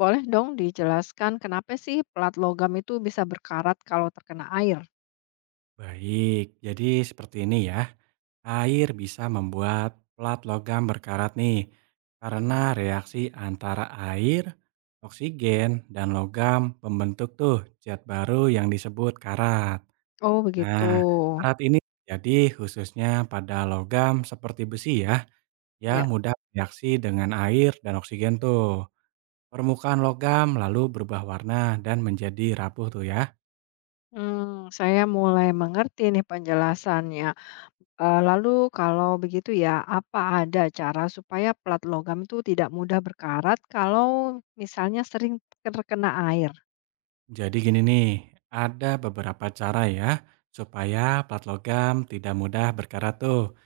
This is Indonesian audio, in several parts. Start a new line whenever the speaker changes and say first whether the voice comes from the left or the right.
left: Boleh dong dijelaskan kenapa sih pelat logam itu bisa berkarat kalau terkena air?
right: Baik, jadi seperti ini ya. Air bisa membuat plat logam berkarat nih, karena reaksi antara air, oksigen, dan logam membentuk tuh zat baru yang disebut karat.
left: Oh begitu.
right: Nah, karat ini jadi khususnya pada logam seperti besi ya, yang
left: Ya,
right: mudah reaksi dengan air dan oksigen tuh. Permukaan logam lalu berubah warna dan menjadi rapuh tuh ya.
left: hmm, saya mulai mengerti nih penjelasannya. Lalu kalau begitu ya, apa ada cara supaya pelat logam itu tidak mudah berkarat kalau misalnya sering terkena air?
right: Jadi gini nih, ada beberapa cara ya supaya plat logam tidak mudah berkarat tuh.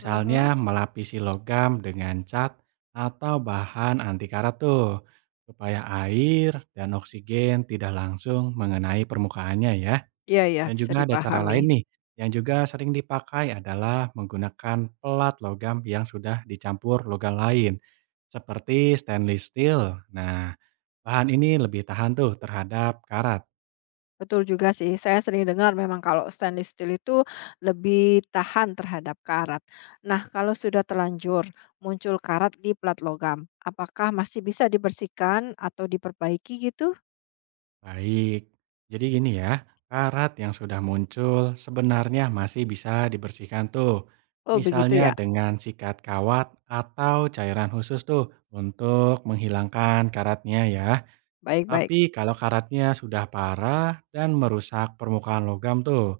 left: Mhm.
right: melapisi logam dengan cat atau bahan anti karat tuh, supaya air dan oksigen tidak langsung mengenai permukaannya ya.
left: Iya, ya,
right: Dan
left: bisa
right: juga ada cara
left: dipahami.
right: lain nih, yang juga sering dipakai adalah menggunakan pelat logam yang sudah dicampur logam lain, seperti stainless steel. Nah, bahan ini lebih tahan tuh terhadap karat.
left: Betul juga sih, saya sering dengar memang kalau stainless steel itu lebih tahan terhadap karat. Nah, kalau sudah terlanjur muncul karat di plat logam, apakah masih bisa dibersihkan atau diperbaiki gitu?
right: Baik, jadi gini ya, karat yang sudah muncul sebenarnya masih bisa dibersihkan tuh.
left: Oh, begitu
right: Misalnya
left: ya.
right: dengan sikat kawat atau cairan khusus tuh untuk menghilangkan karatnya ya.
left: Baik-baik.
right: Tapi kalau karatnya sudah parah dan merusak permukaan logam tuh,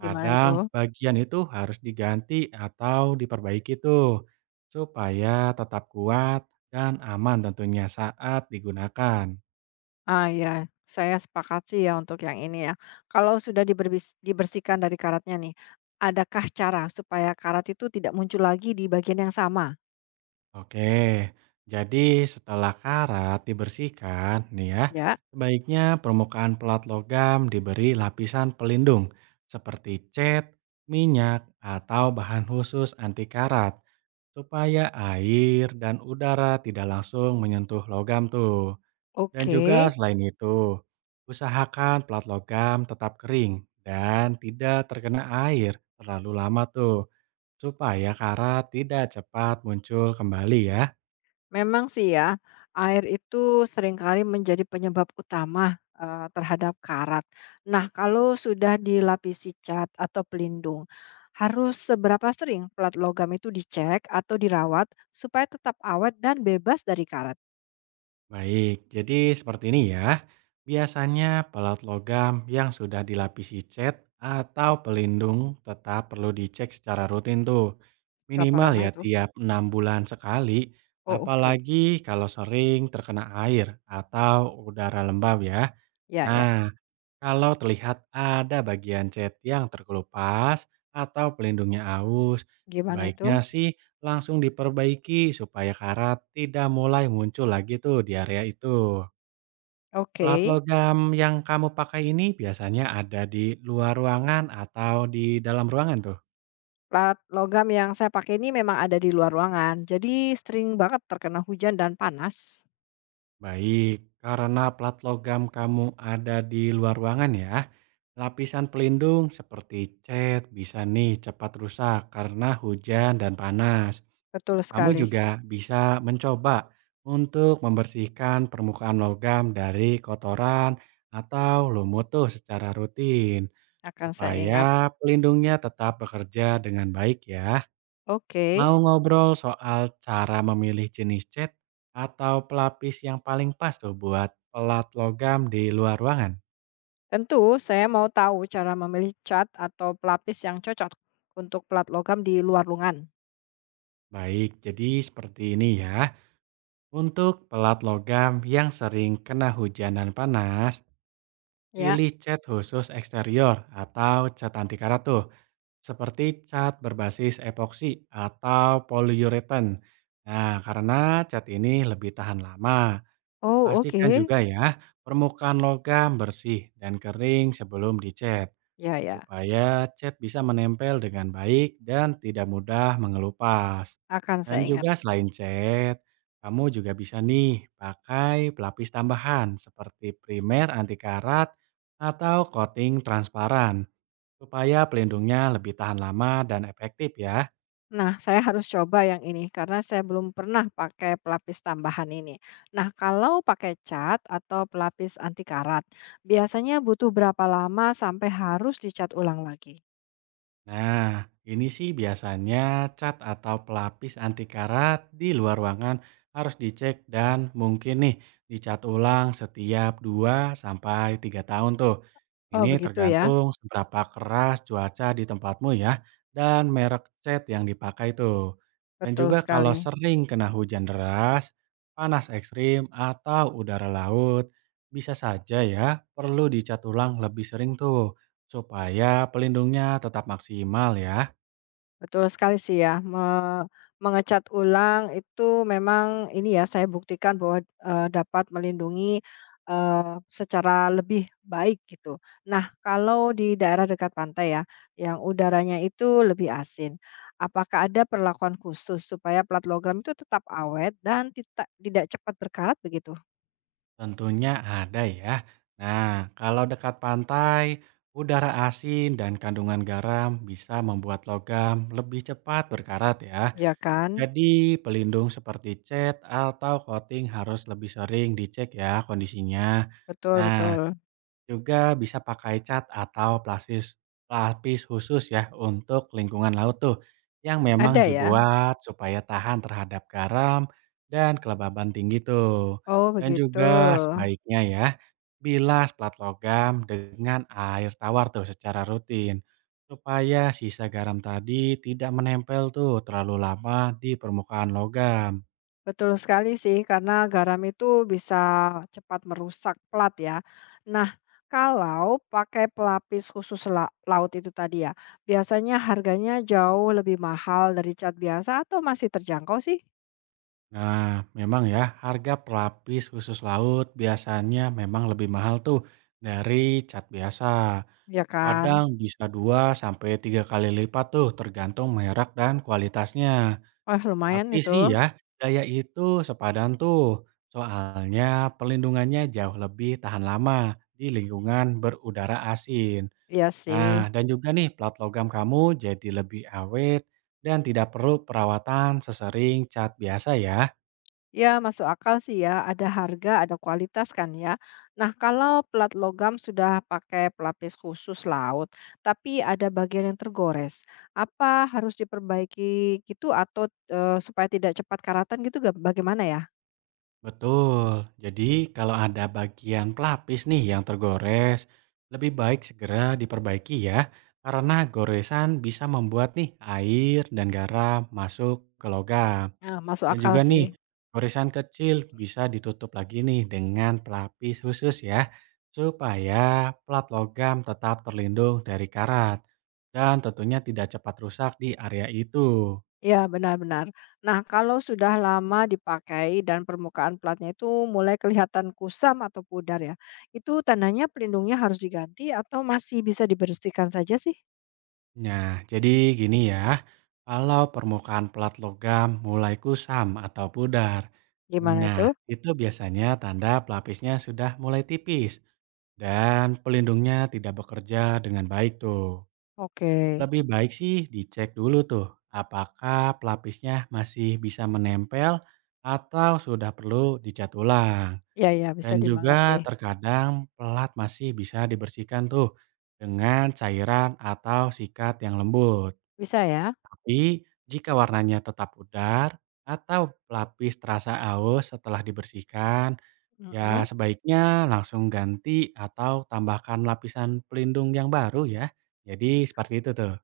left: Gimana itu?
right: bagian itu harus diganti atau diperbaiki tuh supaya tetap kuat dan aman tentunya saat digunakan.
left: Ah, ya. Saya sepakat sih ya untuk yang ini ya. Kalau sudah dibersihkan dari karatnya nih, adakah cara supaya karat itu tidak muncul lagi di bagian yang sama?
right: Oke, jadi setelah karat dibersihkan nih ya,
left: Ya,
right: sebaiknya permukaan pelat logam diberi lapisan pelindung seperti cat, minyak, atau bahan khusus anti karat supaya air dan udara tidak langsung menyentuh logam tuh. Dan
left: oke.
right: juga selain itu, usahakan pelat logam tetap kering dan tidak terkena air terlalu lama tuh supaya karat tidak cepat muncul kembali ya.
left: Memang sih ya, air itu seringkali menjadi penyebab utama terhadap karat. Nah, kalau sudah dilapisi cat atau pelindung, harus seberapa sering plat logam itu dicek atau dirawat supaya tetap awet dan bebas dari karat?
right: Baik, jadi seperti ini ya. Biasanya pelaut logam yang sudah dilapisi cat atau pelindung tetap perlu dicek secara rutin tuh.
left: Berapa
right: Minimal
left: lama
right: ya
left: itu?
right: tiap 6 bulan sekali,
left: Oh, oke.
right: apalagi kalau sering terkena air atau udara lembab ya.
left: Ya, ya.
right: Nah, kalau terlihat ada bagian cat yang terkelupas atau pelindungnya aus,
left: Gimana
right: sebaiknya
left: itu?
right: sih langsung diperbaiki supaya karat tidak mulai muncul lagi tuh di area itu.
left: Oke.
right: Pelat logam yang kamu pakai ini biasanya ada di luar ruangan atau di dalam ruangan tuh.
left: Plat logam yang saya pakai ini memang ada di luar ruangan. Jadi sering banget terkena hujan dan panas.
right: Baik, karena plat logam kamu ada di luar ruangan ya, lapisan pelindung seperti cat bisa nih cepat rusak karena hujan dan panas.
left: Betul
right: Kamu
left: sekali.
right: juga bisa mencoba untuk membersihkan permukaan logam dari kotoran atau lumut tuh secara rutin
left: Akan saya ingat.
right: supaya pelindungnya tetap bekerja dengan baik ya.
left: Oke.
right: Mau ngobrol soal cara memilih jenis cat atau pelapis yang paling pas tuh buat pelat logam di luar ruangan?
left: Tentu, saya mau tahu cara memilih cat atau pelapis yang cocok untuk plat logam di luar lungan.
right: Baik, jadi seperti ini ya. Untuk pelat logam yang sering kena hujan dan panas,
left: Ya,
right: pilih cat khusus eksterior atau cat anti karat tuh, seperti cat berbasis epoksi atau polyurethane. Nah, karena cat ini lebih tahan lama.
left: oh oke,
right: Pastikan juga ya, permukaan logam bersih dan kering sebelum dicat
left: ya ya,
right: supaya cat bisa menempel dengan baik dan tidak mudah mengelupas.
left: akan saya
right: Dan
left: ingat.
right: juga selain cat, kamu juga bisa nih pakai pelapis tambahan seperti primer anti karat atau coating transparan supaya pelindungnya lebih tahan lama dan efektif ya.
left: Nah, saya harus coba yang ini karena saya belum pernah pakai pelapis tambahan ini. Nah, kalau pakai cat atau pelapis anti karat, biasanya butuh berapa lama sampai harus dicat ulang lagi?
right: Nah, ini sih biasanya cat atau pelapis anti karat di luar ruangan harus dicek dan mungkin nih dicat ulang setiap 2 sampai 3 tahun tuh.
left: Oh,
right: Ini
left: begitu ya.
right: tergantung seberapa keras cuaca di tempatmu ya dan merek cat yang dipakai tuh. Dan
left: Betul
right: juga kalau
left: sekali.
right: sering kena hujan deras, panas ekstrim atau udara laut, bisa saja ya perlu dicat ulang lebih sering tuh. Supaya pelindungnya tetap maksimal ya,
left: Betul sekali sih ya, mengecat ulang itu memang ini ya, saya buktikan bahwa, dapat melindungi, secara lebih baik gitu. Nah, kalau di daerah dekat pantai ya, yang udaranya itu lebih asin, apakah ada perlakuan khusus supaya plat logam itu tetap awet dan tidak cepat berkarat begitu?
right: tentunya ada ya. Nah, kalau dekat pantai, udara asin dan kandungan garam bisa membuat logam lebih cepat berkarat ya.
left: Ya kan?
right: Jadi, pelindung seperti cat atau coating harus lebih sering dicek ya kondisinya.
left: Betul
right: Nah,
left: betul.
right: juga bisa pakai cat atau plastis pelapis khusus ya untuk lingkungan laut tuh, yang memang
left: Ada ya?
right: dibuat supaya tahan terhadap garam dan kelembaban tinggi tuh.
left: Oh
right: Dan
left: begitu.
right: juga sebaiknya ya, bilas plat logam dengan air tawar tuh secara rutin, supaya sisa garam tadi tidak menempel tuh terlalu lama di permukaan logam.
left: Betul sekali sih, karena garam itu bisa cepat merusak plat ya. Nah, kalau pakai pelapis khusus laut itu tadi ya, biasanya harganya jauh lebih mahal dari cat biasa atau masih terjangkau sih?
right: Nah, memang ya, harga pelapis khusus laut biasanya memang lebih mahal tuh dari cat biasa.
left: Ya kan?
right: Kadang bisa 2 sampai 3 kali lipat tuh tergantung merek dan kualitasnya.
left: Wah, lumayan
right: Tapi
left: itu.
right: sih ya, gaya itu sepadan tuh. Soalnya perlindungannya jauh lebih tahan lama di lingkungan berudara asin.
left: Iya sih.
right: Nah, dan juga nih plat logam kamu jadi lebih awet dan tidak perlu perawatan sesering cat biasa ya.
left: Ya, masuk akal sih ya. Ada harga, ada kualitas kan ya. Nah, kalau pelat logam sudah pakai pelapis khusus laut, tapi ada bagian yang tergores. Apa harus diperbaiki gitu atau supaya tidak cepat karatan gitu bagaimana ya?
right: Betul. Jadi kalau ada bagian pelapis nih yang tergores, lebih baik segera diperbaiki ya, karena goresan bisa membuat nih air dan garam masuk ke logam.
left: Nah, masuk
right: Dan
left: akal
right: juga
left: sih.
right: nih, goresan kecil bisa ditutup lagi nih dengan pelapis khusus ya, supaya plat logam tetap terlindung dari karat dan tentunya tidak cepat rusak di area itu.
left: Ya, benar-benar. Nah, kalau sudah lama dipakai dan permukaan platnya itu mulai kelihatan kusam atau pudar ya, itu tandanya pelindungnya harus diganti atau masih bisa dibersihkan saja sih?
right: Nah, jadi gini ya, kalau permukaan plat logam mulai kusam atau pudar,
left: Gimana
right: nah
left: itu?
right: itu biasanya tanda pelapisnya sudah mulai tipis dan pelindungnya tidak bekerja dengan baik tuh.
left: Oke,
right: Lebih baik sih dicek dulu tuh, apakah pelapisnya masih bisa menempel atau sudah perlu dicat ulang.
left: ya ya bisa
right: Dan juga
left: dimengerti.
right: terkadang pelat masih bisa dibersihkan tuh dengan cairan atau sikat yang lembut.
left: Bisa ya?
right: Tapi, jika warnanya tetap pudar atau pelapis terasa aus setelah dibersihkan, ya
left: Mhm.
right: sebaiknya langsung ganti atau tambahkan lapisan pelindung yang baru ya. Jadi seperti itu tuh.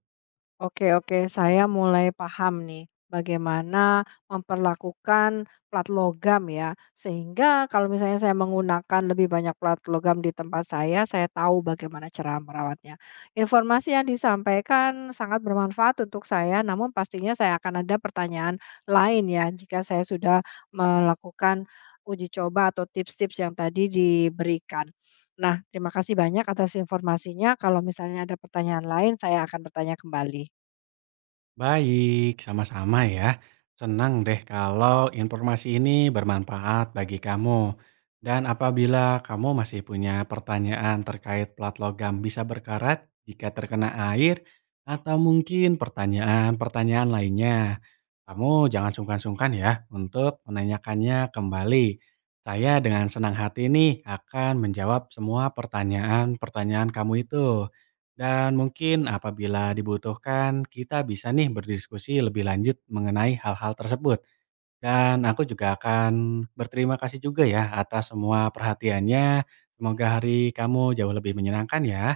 left: Oke oke, saya mulai paham nih bagaimana memperlakukan plat logam ya. Sehingga kalau misalnya saya menggunakan lebih banyak plat logam di tempat saya tahu bagaimana cara merawatnya. Informasi yang disampaikan sangat bermanfaat untuk saya, namun pastinya saya akan ada pertanyaan lain ya jika saya sudah melakukan uji coba atau tips-tips yang tadi diberikan. Nah, terima kasih banyak atas informasinya. Kalau misalnya ada pertanyaan lain, saya akan bertanya kembali.
right: Baik, sama-sama ya. Senang deh kalau informasi ini bermanfaat bagi kamu. Dan apabila kamu masih punya pertanyaan terkait plat logam bisa berkarat jika terkena air, atau mungkin pertanyaan-pertanyaan lainnya, kamu jangan sungkan-sungkan ya untuk menanyakannya kembali. Saya dengan senang hati nih akan menjawab semua pertanyaan-pertanyaan kamu itu. Dan mungkin apabila dibutuhkan, kita bisa nih berdiskusi lebih lanjut mengenai hal-hal tersebut. Dan aku juga akan berterima kasih juga ya atas semua perhatiannya. Semoga hari kamu jauh lebih menyenangkan ya.